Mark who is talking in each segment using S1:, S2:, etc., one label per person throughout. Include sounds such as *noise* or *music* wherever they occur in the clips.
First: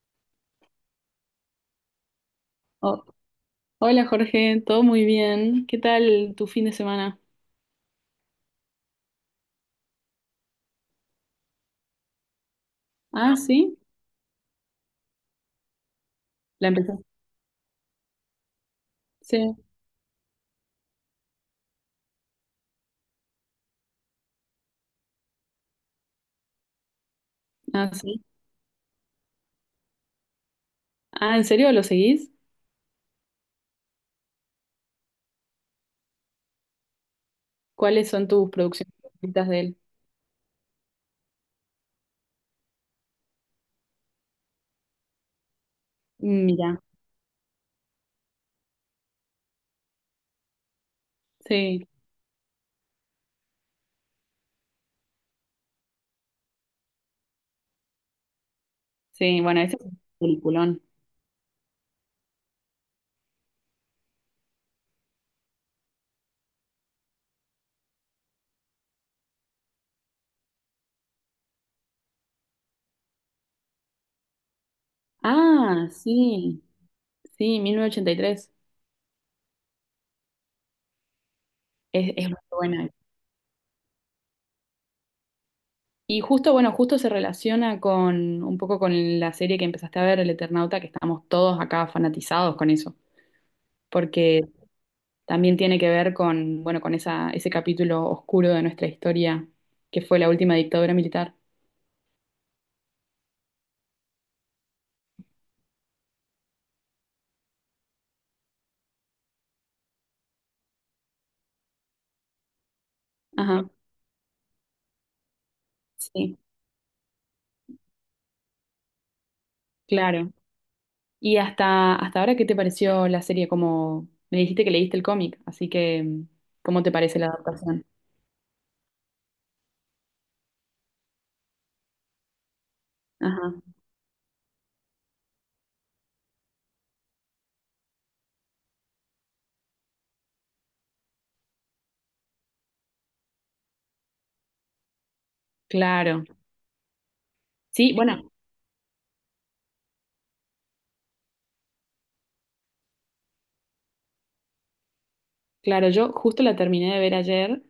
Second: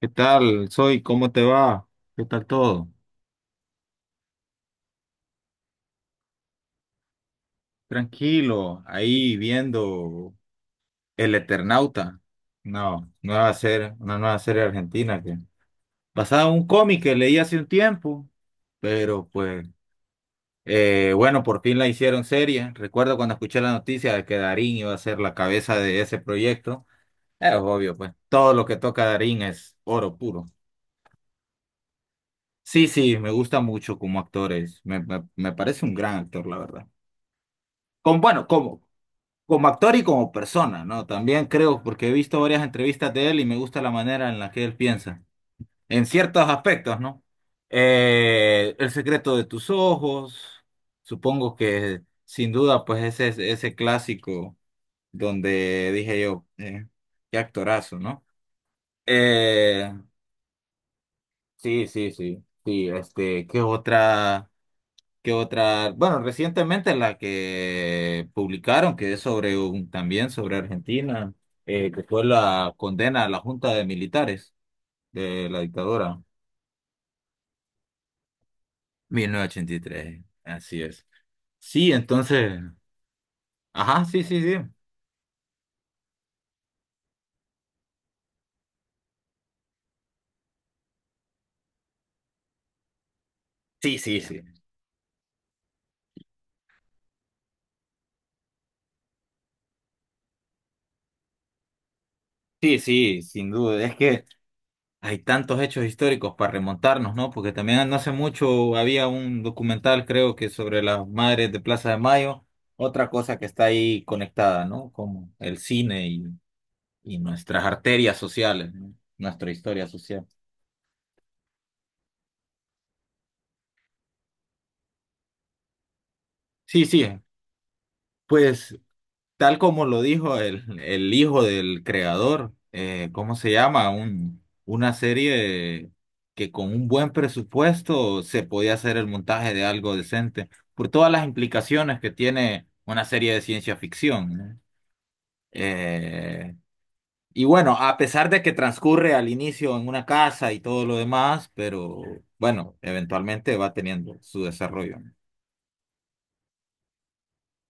S1: ¿Qué tal? ¿Cómo te va? ¿Qué tal todo?
S2: Oh, hola Jorge, todo muy bien. ¿Qué tal tu fin de semana?
S1: Tranquilo, ahí viendo El Eternauta. No,
S2: Ah,
S1: nueva
S2: sí,
S1: serie, una nueva serie argentina que basada en un
S2: la empecé.
S1: cómic que leí hace un tiempo, pero
S2: Sí,
S1: pues bueno, por fin la hicieron serie. Recuerdo cuando escuché la noticia de que Darín iba a ser la cabeza de ese proyecto. Es
S2: ah,
S1: obvio, pues
S2: sí.
S1: todo lo que toca Darín es oro puro.
S2: Ah, ¿en serio lo seguís?
S1: Sí, sí, me gusta mucho como actor es. Me parece un gran actor, la verdad.
S2: ¿Cuáles son
S1: Bueno,
S2: tus
S1: como
S2: producciones favoritas de
S1: como
S2: él?
S1: actor y como persona, ¿no? También creo, porque he visto varias entrevistas de él y me gusta la manera en la que él piensa, en ciertos
S2: Mira,
S1: aspectos, ¿no? El secreto de tus ojos, supongo
S2: sí,
S1: que sin duda, pues ese es ese clásico donde dije yo, qué actorazo, ¿no?
S2: sí, bueno, ese es
S1: Eh,
S2: un peliculón.
S1: sí, sí, sí, sí, este, ¿qué otra? Bueno, recientemente la que publicaron, que es sobre también sobre Argentina, que fue la condena a la Junta de Militares de la
S2: Ah,
S1: dictadura,
S2: sí, sí, 1983.
S1: 1983. Así es. Sí,
S2: Es muy
S1: entonces,
S2: buena.
S1: ajá, sí, sí, sí.
S2: Y justo, bueno, justo se relaciona con un poco con la serie que empezaste a ver, El Eternauta, que estamos todos acá fanatizados con eso.
S1: Sí, sí, sí.
S2: Porque también tiene que ver con, bueno, con esa, ese capítulo oscuro de nuestra historia, que fue la última dictadura militar.
S1: Sí, sí, sin duda. Es que Hay tantos hechos históricos para remontarnos, ¿no? Porque también no hace mucho había un documental, creo que sobre las madres de Plaza de Mayo, otra cosa que está
S2: Ajá,
S1: ahí conectada, ¿no? Como el cine y,
S2: sí,
S1: y nuestras arterias sociales, ¿no? Nuestra historia social.
S2: claro. Y hasta, hasta ahora, ¿qué te pareció la serie? Como me dijiste que leíste el cómic, así que ¿cómo
S1: Sí,
S2: te
S1: sí,
S2: parece la adaptación?
S1: pues tal como lo dijo el hijo del creador, ¿cómo se
S2: Ajá,
S1: llama? Una serie que con un buen presupuesto se podía hacer el montaje de algo decente, por todas las implicaciones que tiene una serie de ciencia ficción, ¿no?
S2: claro.
S1: Eh, y bueno,
S2: Sí,
S1: a
S2: bueno,
S1: pesar de que transcurre al inicio en una casa y todo lo demás, pero bueno, eventualmente va teniendo su desarrollo, ¿no?
S2: claro, yo justo la terminé de ver ayer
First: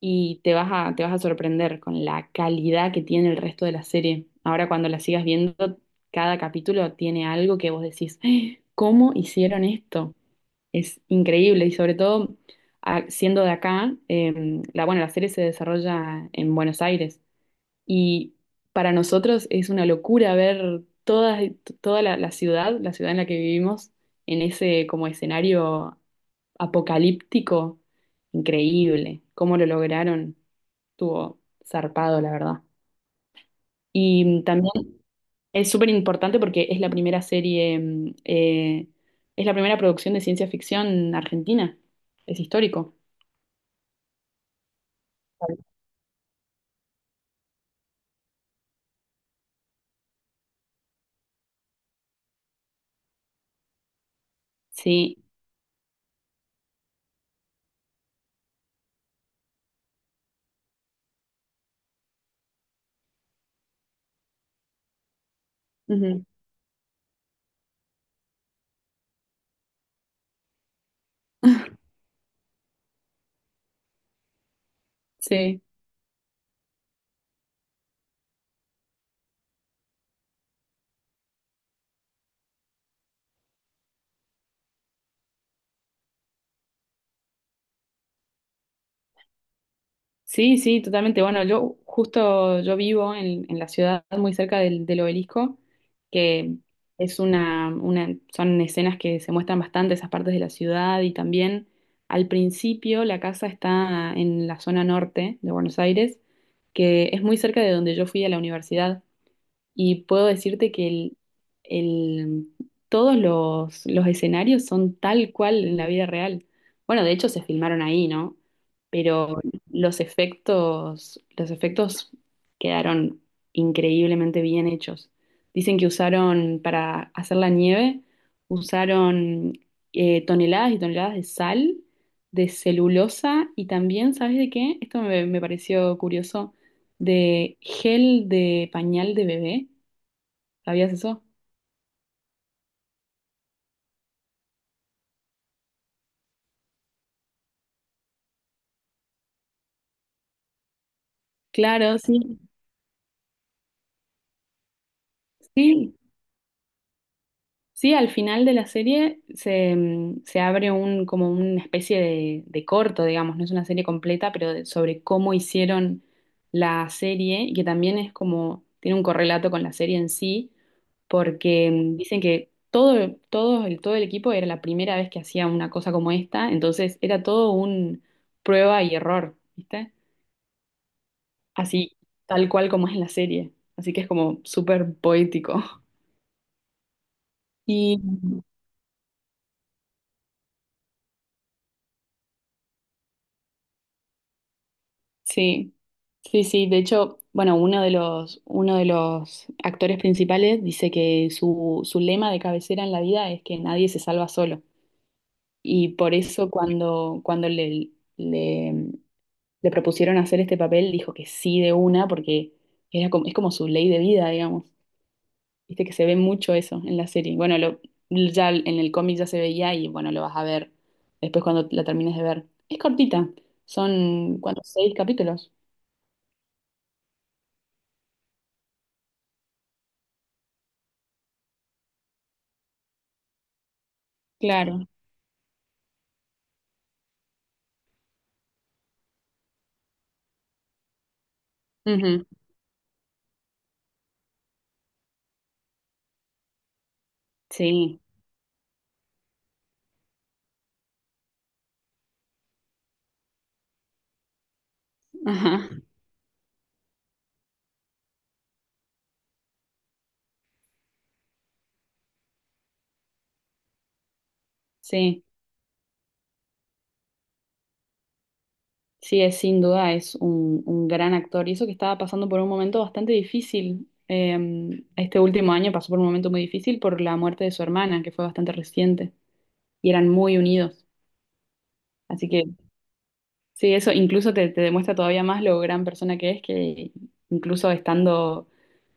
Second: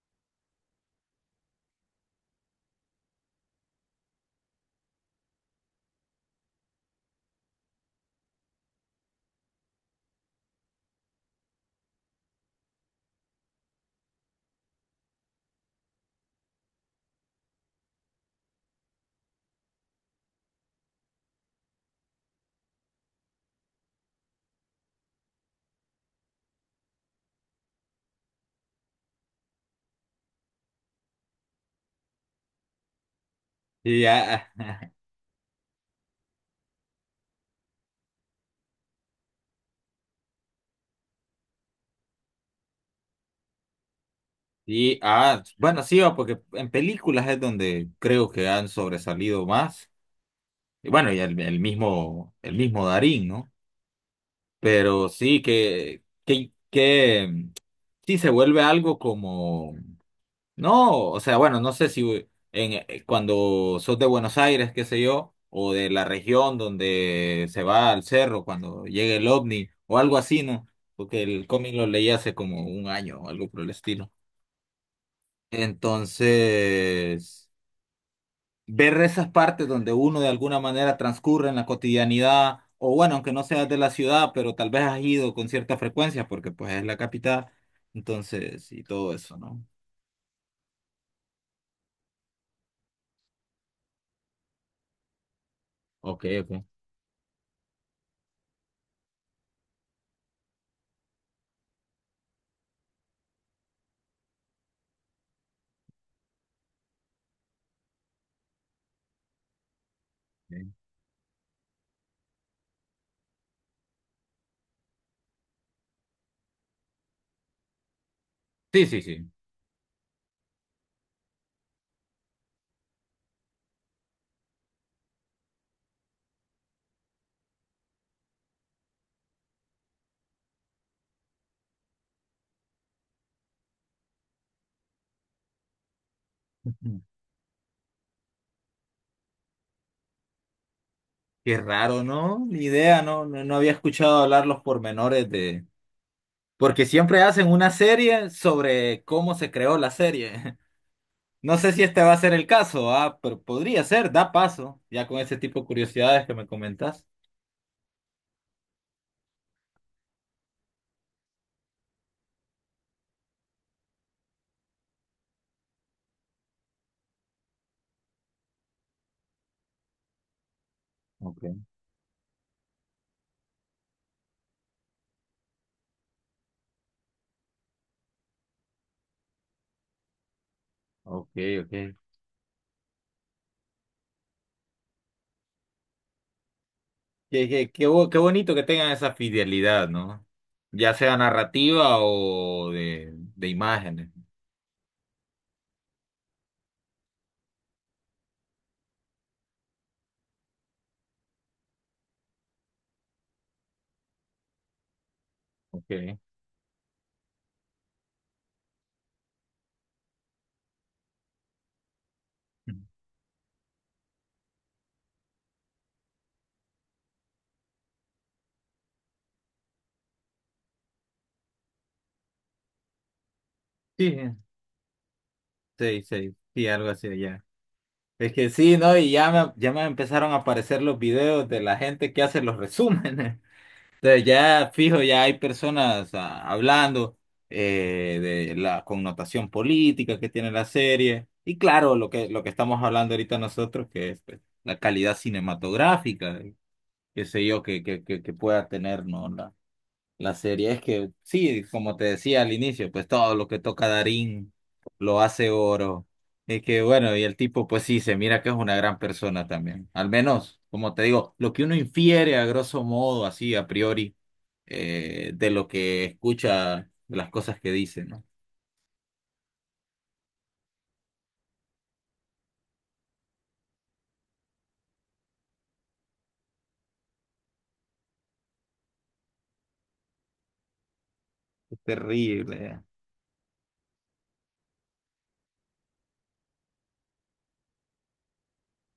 S2: y te vas a sorprender con la calidad que tiene el resto de la serie. Ahora cuando la sigas viendo, cada capítulo tiene algo que vos decís, "Ah, ¿cómo hicieron esto? Es increíble". Y sobre todo siendo de acá, la, bueno, la serie se desarrolla en Buenos Aires y para nosotros es una locura ver toda, toda la, la ciudad en la que vivimos, en ese como escenario apocalíptico. Increíble, cómo lo lograron. Estuvo zarpado, la verdad.
S1: Y
S2: Y
S1: ya
S2: también es súper importante porque es la primera serie, es la primera producción de ciencia ficción argentina. Es histórico.
S1: Bueno, sí, va, porque en películas es donde creo que han sobresalido más. Y bueno, y el mismo Darín, ¿no? Pero
S2: Sí.
S1: sí sí se vuelve algo como, no, o sea, bueno, no sé si cuando sos de Buenos Aires, qué sé yo, o de la
S2: Ujú.
S1: región donde se va al cerro cuando llega el ovni, o algo así, ¿no? Porque el cómic
S2: *laughs*
S1: lo leí hace como un año o algo por el estilo.
S2: Sí.
S1: Entonces ver esas partes donde uno de alguna manera transcurre en la cotidianidad, o bueno, aunque no seas de la ciudad, pero tal vez has ido con cierta frecuencia, porque pues es la capital, entonces, y todo eso, ¿no?
S2: Sí, sí, totalmente. Bueno, yo justo yo vivo en la ciudad muy cerca del, del obelisco,
S1: Ok, ok.
S2: que es una, son escenas que se muestran bastante esas partes de la ciudad y también al principio la casa está en la zona norte de Buenos Aires, que es muy cerca de donde yo fui a la universidad. Y puedo decirte
S1: Ok.
S2: que el- todos los escenarios son tal cual en la vida real. Bueno, de hecho se filmaron ahí, ¿no?
S1: Sí, sí, sí.
S2: Pero los efectos quedaron increíblemente bien hechos. Dicen que usaron, para hacer la nieve, usaron toneladas y toneladas de sal, de celulosa y también, ¿sabes de qué? Esto me pareció curioso,
S1: Ujú.
S2: de gel de pañal de bebé. ¿Sabías eso?
S1: Qué raro, ¿no? Ni idea, ¿no? No, no había escuchado hablar los pormenores de... Porque siempre hacen una serie sobre cómo se creó la serie. *laughs* No sé si
S2: Claro,
S1: este va a ser
S2: sí,
S1: el caso, pero podría ser, da paso, ya con ese tipo de
S2: sí,
S1: curiosidades que me comentas.
S2: sí, al final de la serie se, se abre un, como una especie de corto, digamos, no es una serie completa, pero sobre cómo hicieron la serie y que también es como, tiene un correlato con la serie en sí,
S1: Ok.
S2: porque dicen que todo, todo el equipo era la primera vez que hacía una cosa como esta, entonces era todo un prueba y error, ¿viste?
S1: Ok, ok.
S2: Así, tal cual como es la serie, así que es como súper poético.
S1: Qué, qué, qué
S2: Y
S1: bo- qué bonito que tengan esa fidelidad, ¿no? Ya sea narrativa o de imágenes.
S2: sí, sí, sí. De hecho, bueno, uno de los actores principales dice que su lema de cabecera en la vida es que nadie se salva solo.
S1: Ok.
S2: Y por eso cuando le, le propusieron hacer este papel, dijo que sí de una, porque era como, es como su ley de vida, digamos. Viste que se ve mucho eso en la serie. Bueno, lo, ya en el cómic ya se veía y bueno, lo vas a ver después cuando la termines de ver. Es cortita,
S1: Sí,
S2: son, ¿cuántos? Seis capítulos.
S1: sí, sí, sí, algo así allá. Es que sí, ¿no? Y ya me empezaron a aparecer los videos de la gente que hace los resúmenes. *laughs* Entonces ya
S2: Claro,
S1: fijo, ya hay personas hablando eh, de la connotación política que tiene la serie. Y claro, lo
S2: ujú.
S1: que, lo que estamos hablando ahorita nosotros, que es pues, la calidad cinematográfica. Qué sé yo, que,
S2: Sí,
S1: que, que, que pueda tener, ¿no? La serie es que, sí, como te decía al inicio, pues todo lo que toca Darín lo hace
S2: ajá,
S1: oro. Es que, bueno, y el tipo, pues sí, se mira que es una gran persona también. Al menos, como te digo, lo que uno infiere a grosso modo, así, a priori,
S2: sí,
S1: de lo que escucha, de las cosas que dice, ¿no?
S2: sí, es sin duda es un gran actor y eso que estaba pasando por un momento bastante difícil. Este último año pasó por un momento muy difícil por la muerte de su hermana, que fue bastante reciente y eran muy unidos.
S1: Es
S2: Así que
S1: terrible.
S2: sí, eso incluso te demuestra todavía más lo gran persona que es, que incluso estando,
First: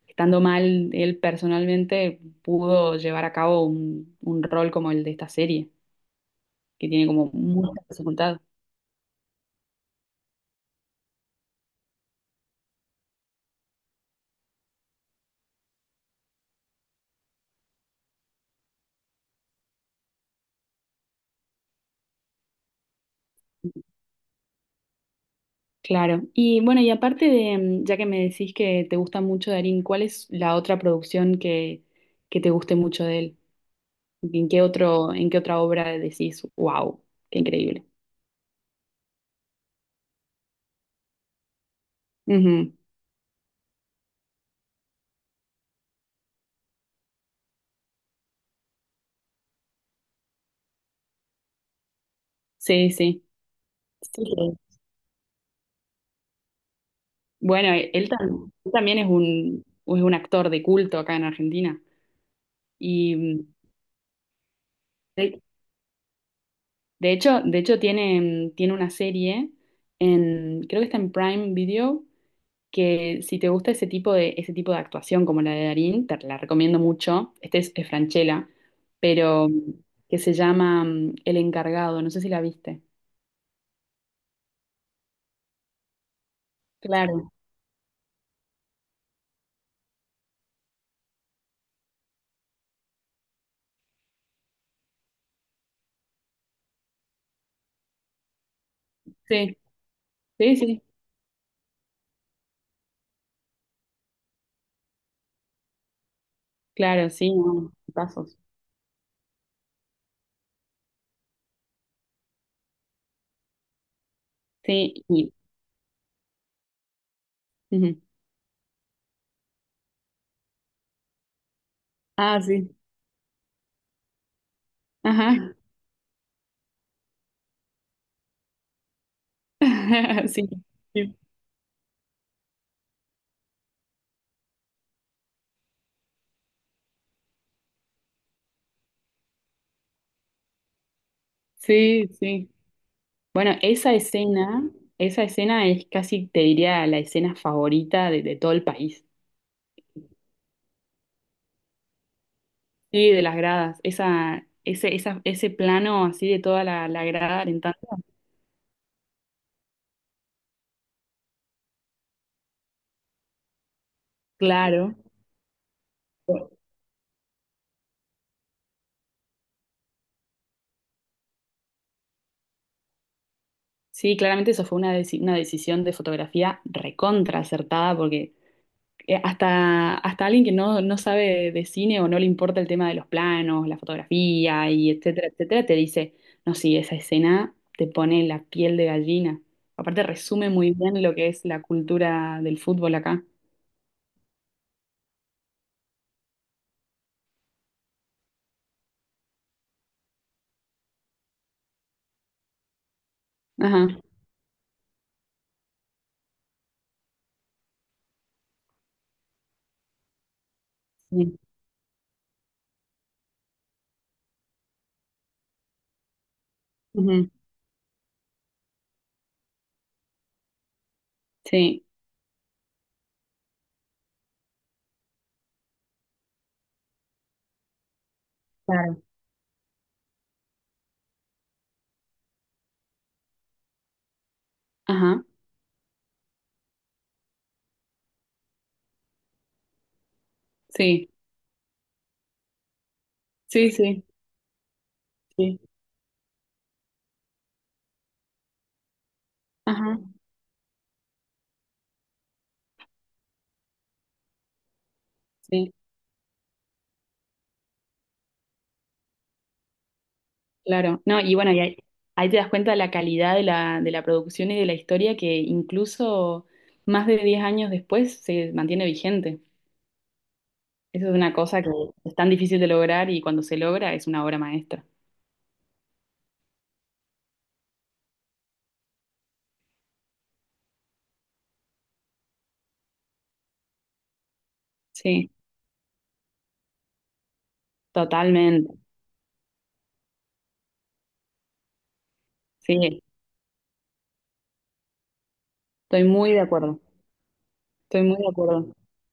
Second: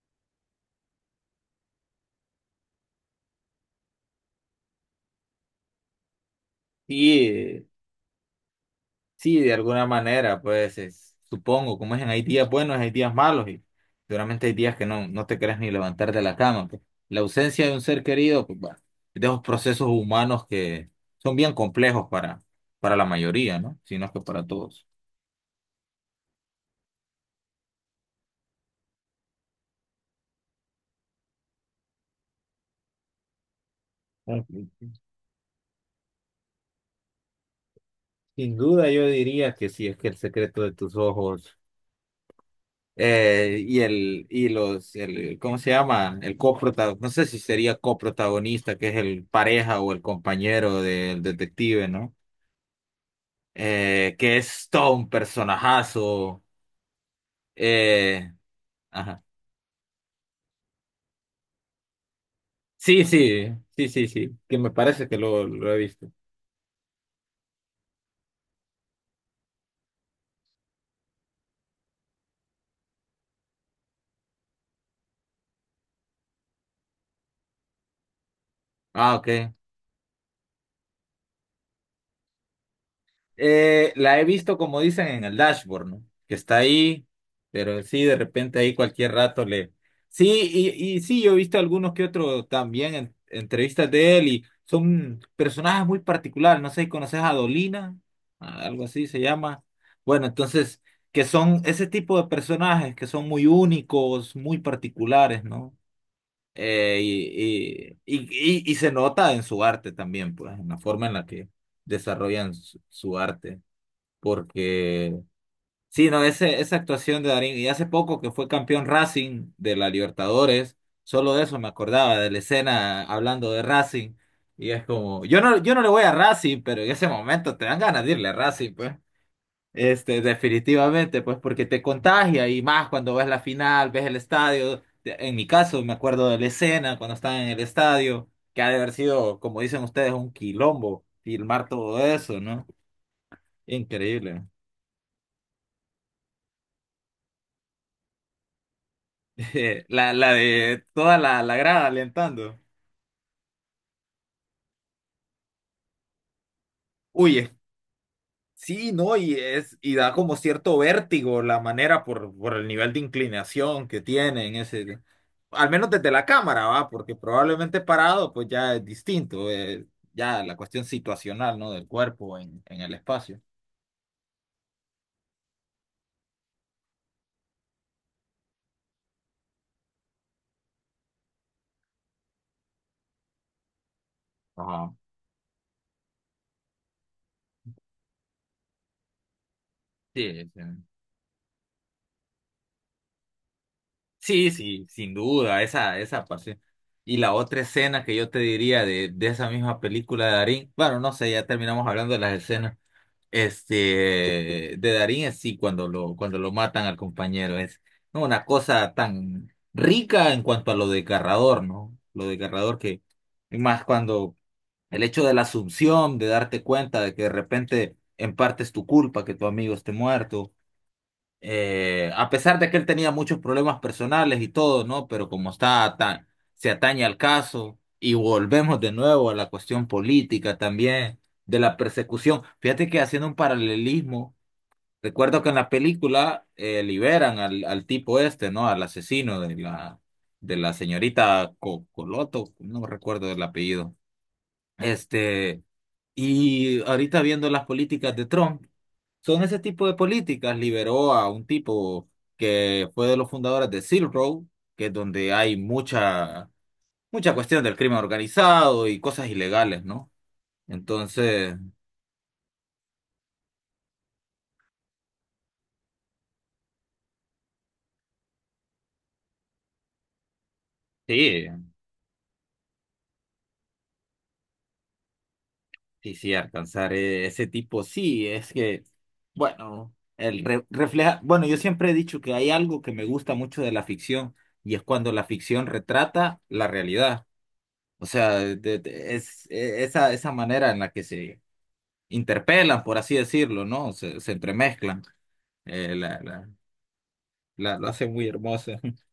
S2: estando mal, él personalmente pudo llevar a cabo un rol como el de esta serie, que tiene como
S1: Y
S2: mucha dificultad.
S1: sí, de alguna manera, pues supongo, como es en hay días buenos, hay días malos y seguramente hay días que no te querés ni levantar de la cama, pues. La ausencia de un ser querido, pues bueno, es de esos procesos humanos que son bien complejos para la mayoría, ¿no? Si no es que para todos.
S2: Claro. Y bueno, y aparte de, ya que me decís que te gusta mucho Darín, ¿cuál es la otra producción que te guste mucho de él?
S1: Ah,
S2: ¿En qué
S1: sí, sí.
S2: otro, en qué otra obra decís, wow, qué increíble?
S1: Sin duda yo diría que sí, es que el secreto de tus ojos,
S2: Ujú.
S1: y el, y los, el, ¿cómo se llama? El coprotagonista, no sé si sería coprotagonista, que es el pareja o el compañero del detective, ¿no?
S2: Sí, sí.
S1: Que
S2: Sí.
S1: es todo un personajazo.
S2: Bueno, e, él,
S1: eh,
S2: él también
S1: ajá.
S2: es un actor de culto acá en Argentina.
S1: Sí,
S2: Y
S1: sí, sí, sí, sí, que me parece que lo he visto.
S2: de hecho, de hecho tiene, tiene una serie en, creo que está en Prime Video, que si te gusta ese tipo de actuación como la de Darín, te la recomiendo mucho. Este es Francella,
S1: Ah,
S2: pero
S1: ok.
S2: que se llama El Encargado, no sé si la viste.
S1: La he visto como dicen en el dashboard, ¿no? Que está ahí,
S2: Claro.
S1: pero sí, de repente ahí cualquier rato le... Sí, y, y sí, yo he visto algunos que otros también en entrevistas de él y son personajes muy particulares, no sé si conoces a Dolina, algo así se
S2: Sí,
S1: llama. Bueno,
S2: sí,
S1: entonces,
S2: sí,
S1: que son ese tipo de personajes que son muy únicos, muy particulares, ¿no?
S2: claro, sí, no,
S1: Y, y,
S2: pasos.
S1: y, y y se nota en su arte también, pues, en la forma en la que desarrollan su arte
S2: Sí,
S1: porque
S2: y-
S1: sí, no, esa actuación de Darín, y hace
S2: ujú.
S1: poco que fue campeón Racing de la Libertadores, solo de eso me acordaba, de la
S2: Ah, sí,
S1: escena hablando de Racing, y es como, yo
S2: ajá.
S1: no, yo no le voy a Racing, pero en ese momento te dan ganas de irle a Racing, pues. Este,
S2: *laughs* Sí, sí,
S1: definitivamente, pues porque te contagia y más cuando ves la final, ves el estadio. En mi caso, me acuerdo de la escena cuando estaban en el estadio, que ha de haber sido, como dicen ustedes, un quilombo filmar todo
S2: sí.
S1: eso,
S2: Sí.
S1: ¿no?
S2: Bueno,
S1: Increíble.
S2: esa escena es casi, te diría, la escena favorita de todo el país.
S1: *laughs* La de toda la grada alentando.
S2: Sí, de las gradas. Esa, ese plano así de toda la, la
S1: Uy,
S2: grada alentando.
S1: sí, ¿no? Y da como cierto vértigo la manera por el nivel de inclinación que tiene en
S2: Claro.
S1: ese, al menos desde la cámara, ¿va? Porque probablemente parado, pues ya es distinto, ya la cuestión situacional, ¿no? Del cuerpo en el espacio.
S2: Sí, claramente eso fue una, una decisión de fotografía recontra acertada porque hasta, hasta alguien que no, no sabe de cine o no le importa el tema de los planos, la fotografía y
S1: Ajá.
S2: etcétera, etcétera, te dice, no, sí, esa escena te pone la piel de gallina. Aparte
S1: Sí,
S2: resume
S1: sí,
S2: muy bien lo que es la cultura del fútbol acá.
S1: sí, sí, sin duda, esa parte. Y la otra escena que yo te diría de esa misma película de Darín, bueno, no sé, ya terminamos hablando de las escenas.
S2: Ajá.
S1: Este, de Darín, es sí, cuando lo matan al compañero, es, ¿no?, una cosa tan rica en cuanto a lo
S2: Sí.
S1: desgarrador, ¿no? Lo desgarrador que, y más cuando el hecho de la asunción, de darte cuenta de que de
S2: Ujú.
S1: repente en parte es tu culpa que tu amigo esté muerto,
S2: Sí,
S1: a pesar de que él tenía muchos problemas personales y todo, ¿no? Pero como está tan, se atañe al caso y volvemos de
S2: claro.
S1: nuevo a la cuestión política también, de la persecución. Fíjate que haciendo un paralelismo,
S2: Ajá.
S1: recuerdo que en la película liberan al tipo este, ¿no? Al asesino de la
S2: Sí.
S1: señorita Coloto, no recuerdo el
S2: Sí,
S1: apellido.
S2: sí, sí.
S1: Este, y ahorita viendo las políticas de Trump. Son ese tipo de
S2: Ajá.
S1: políticas. Liberó a un tipo que fue de los fundadores de Silk Road, que es donde hay
S2: Sí,
S1: mucha, mucha cuestión del crimen organizado y cosas ilegales, ¿no?
S2: claro. No, y bueno,
S1: Entonces,
S2: y ahí, ahí te das cuenta de la calidad de la producción y de la historia que incluso más de 10 años después se mantiene vigente. Eso es una
S1: sí,
S2: cosa que es tan difícil de lograr y cuando se logra es una obra maestra.
S1: sí, sí, alcanzar ese tipo, sí, es que, bueno, el refleja, bueno, yo siempre he dicho que hay algo que me gusta mucho de la ficción y es cuando la
S2: Sí,
S1: ficción retrata la realidad. O sea, de-
S2: totalmente.
S1: de- es, e- esa, esa manera en la que se interpelan, por
S2: Sí,
S1: así decirlo, ¿no? Se entremezclan. Eh,
S2: estoy
S1: la,
S2: muy de
S1: la,
S2: acuerdo.
S1: lo
S2: Estoy
S1: hace
S2: muy
S1: muy
S2: de acuerdo.
S1: hermoso. *laughs*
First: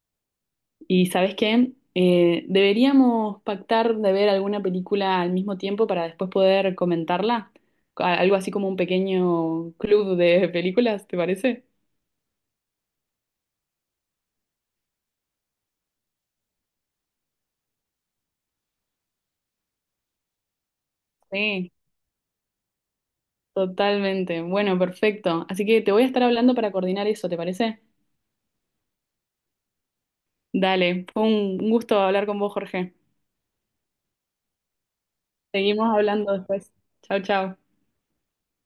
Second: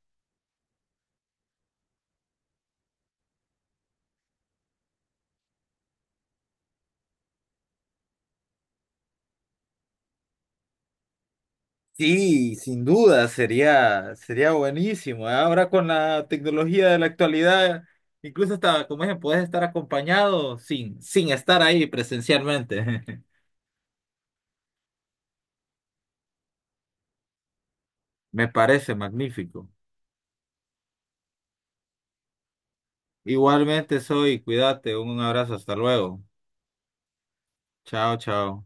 S2: ¿Y sabes qué? Deberíamos pactar de ver alguna película al mismo tiempo para después poder comentarla. Algo así como un pequeño club de películas, ¿te parece?
S1: Sí, sin duda, sería buenísimo, ¿eh? Ahora con la tecnología de la actualidad, incluso hasta, como dije, puedes estar acompañado sin estar
S2: Sí,
S1: ahí presencialmente. *laughs*
S2: totalmente. Bueno, perfecto. Así que te voy a estar hablando para coordinar eso, ¿te parece?
S1: Me parece magnífico.
S2: Dale, fue un gusto hablar con vos, Jorge.
S1: Igualmente soy, cuídate, un abrazo, hasta
S2: Seguimos
S1: luego.
S2: hablando después. Chao, chao.
S1: Chao, chao.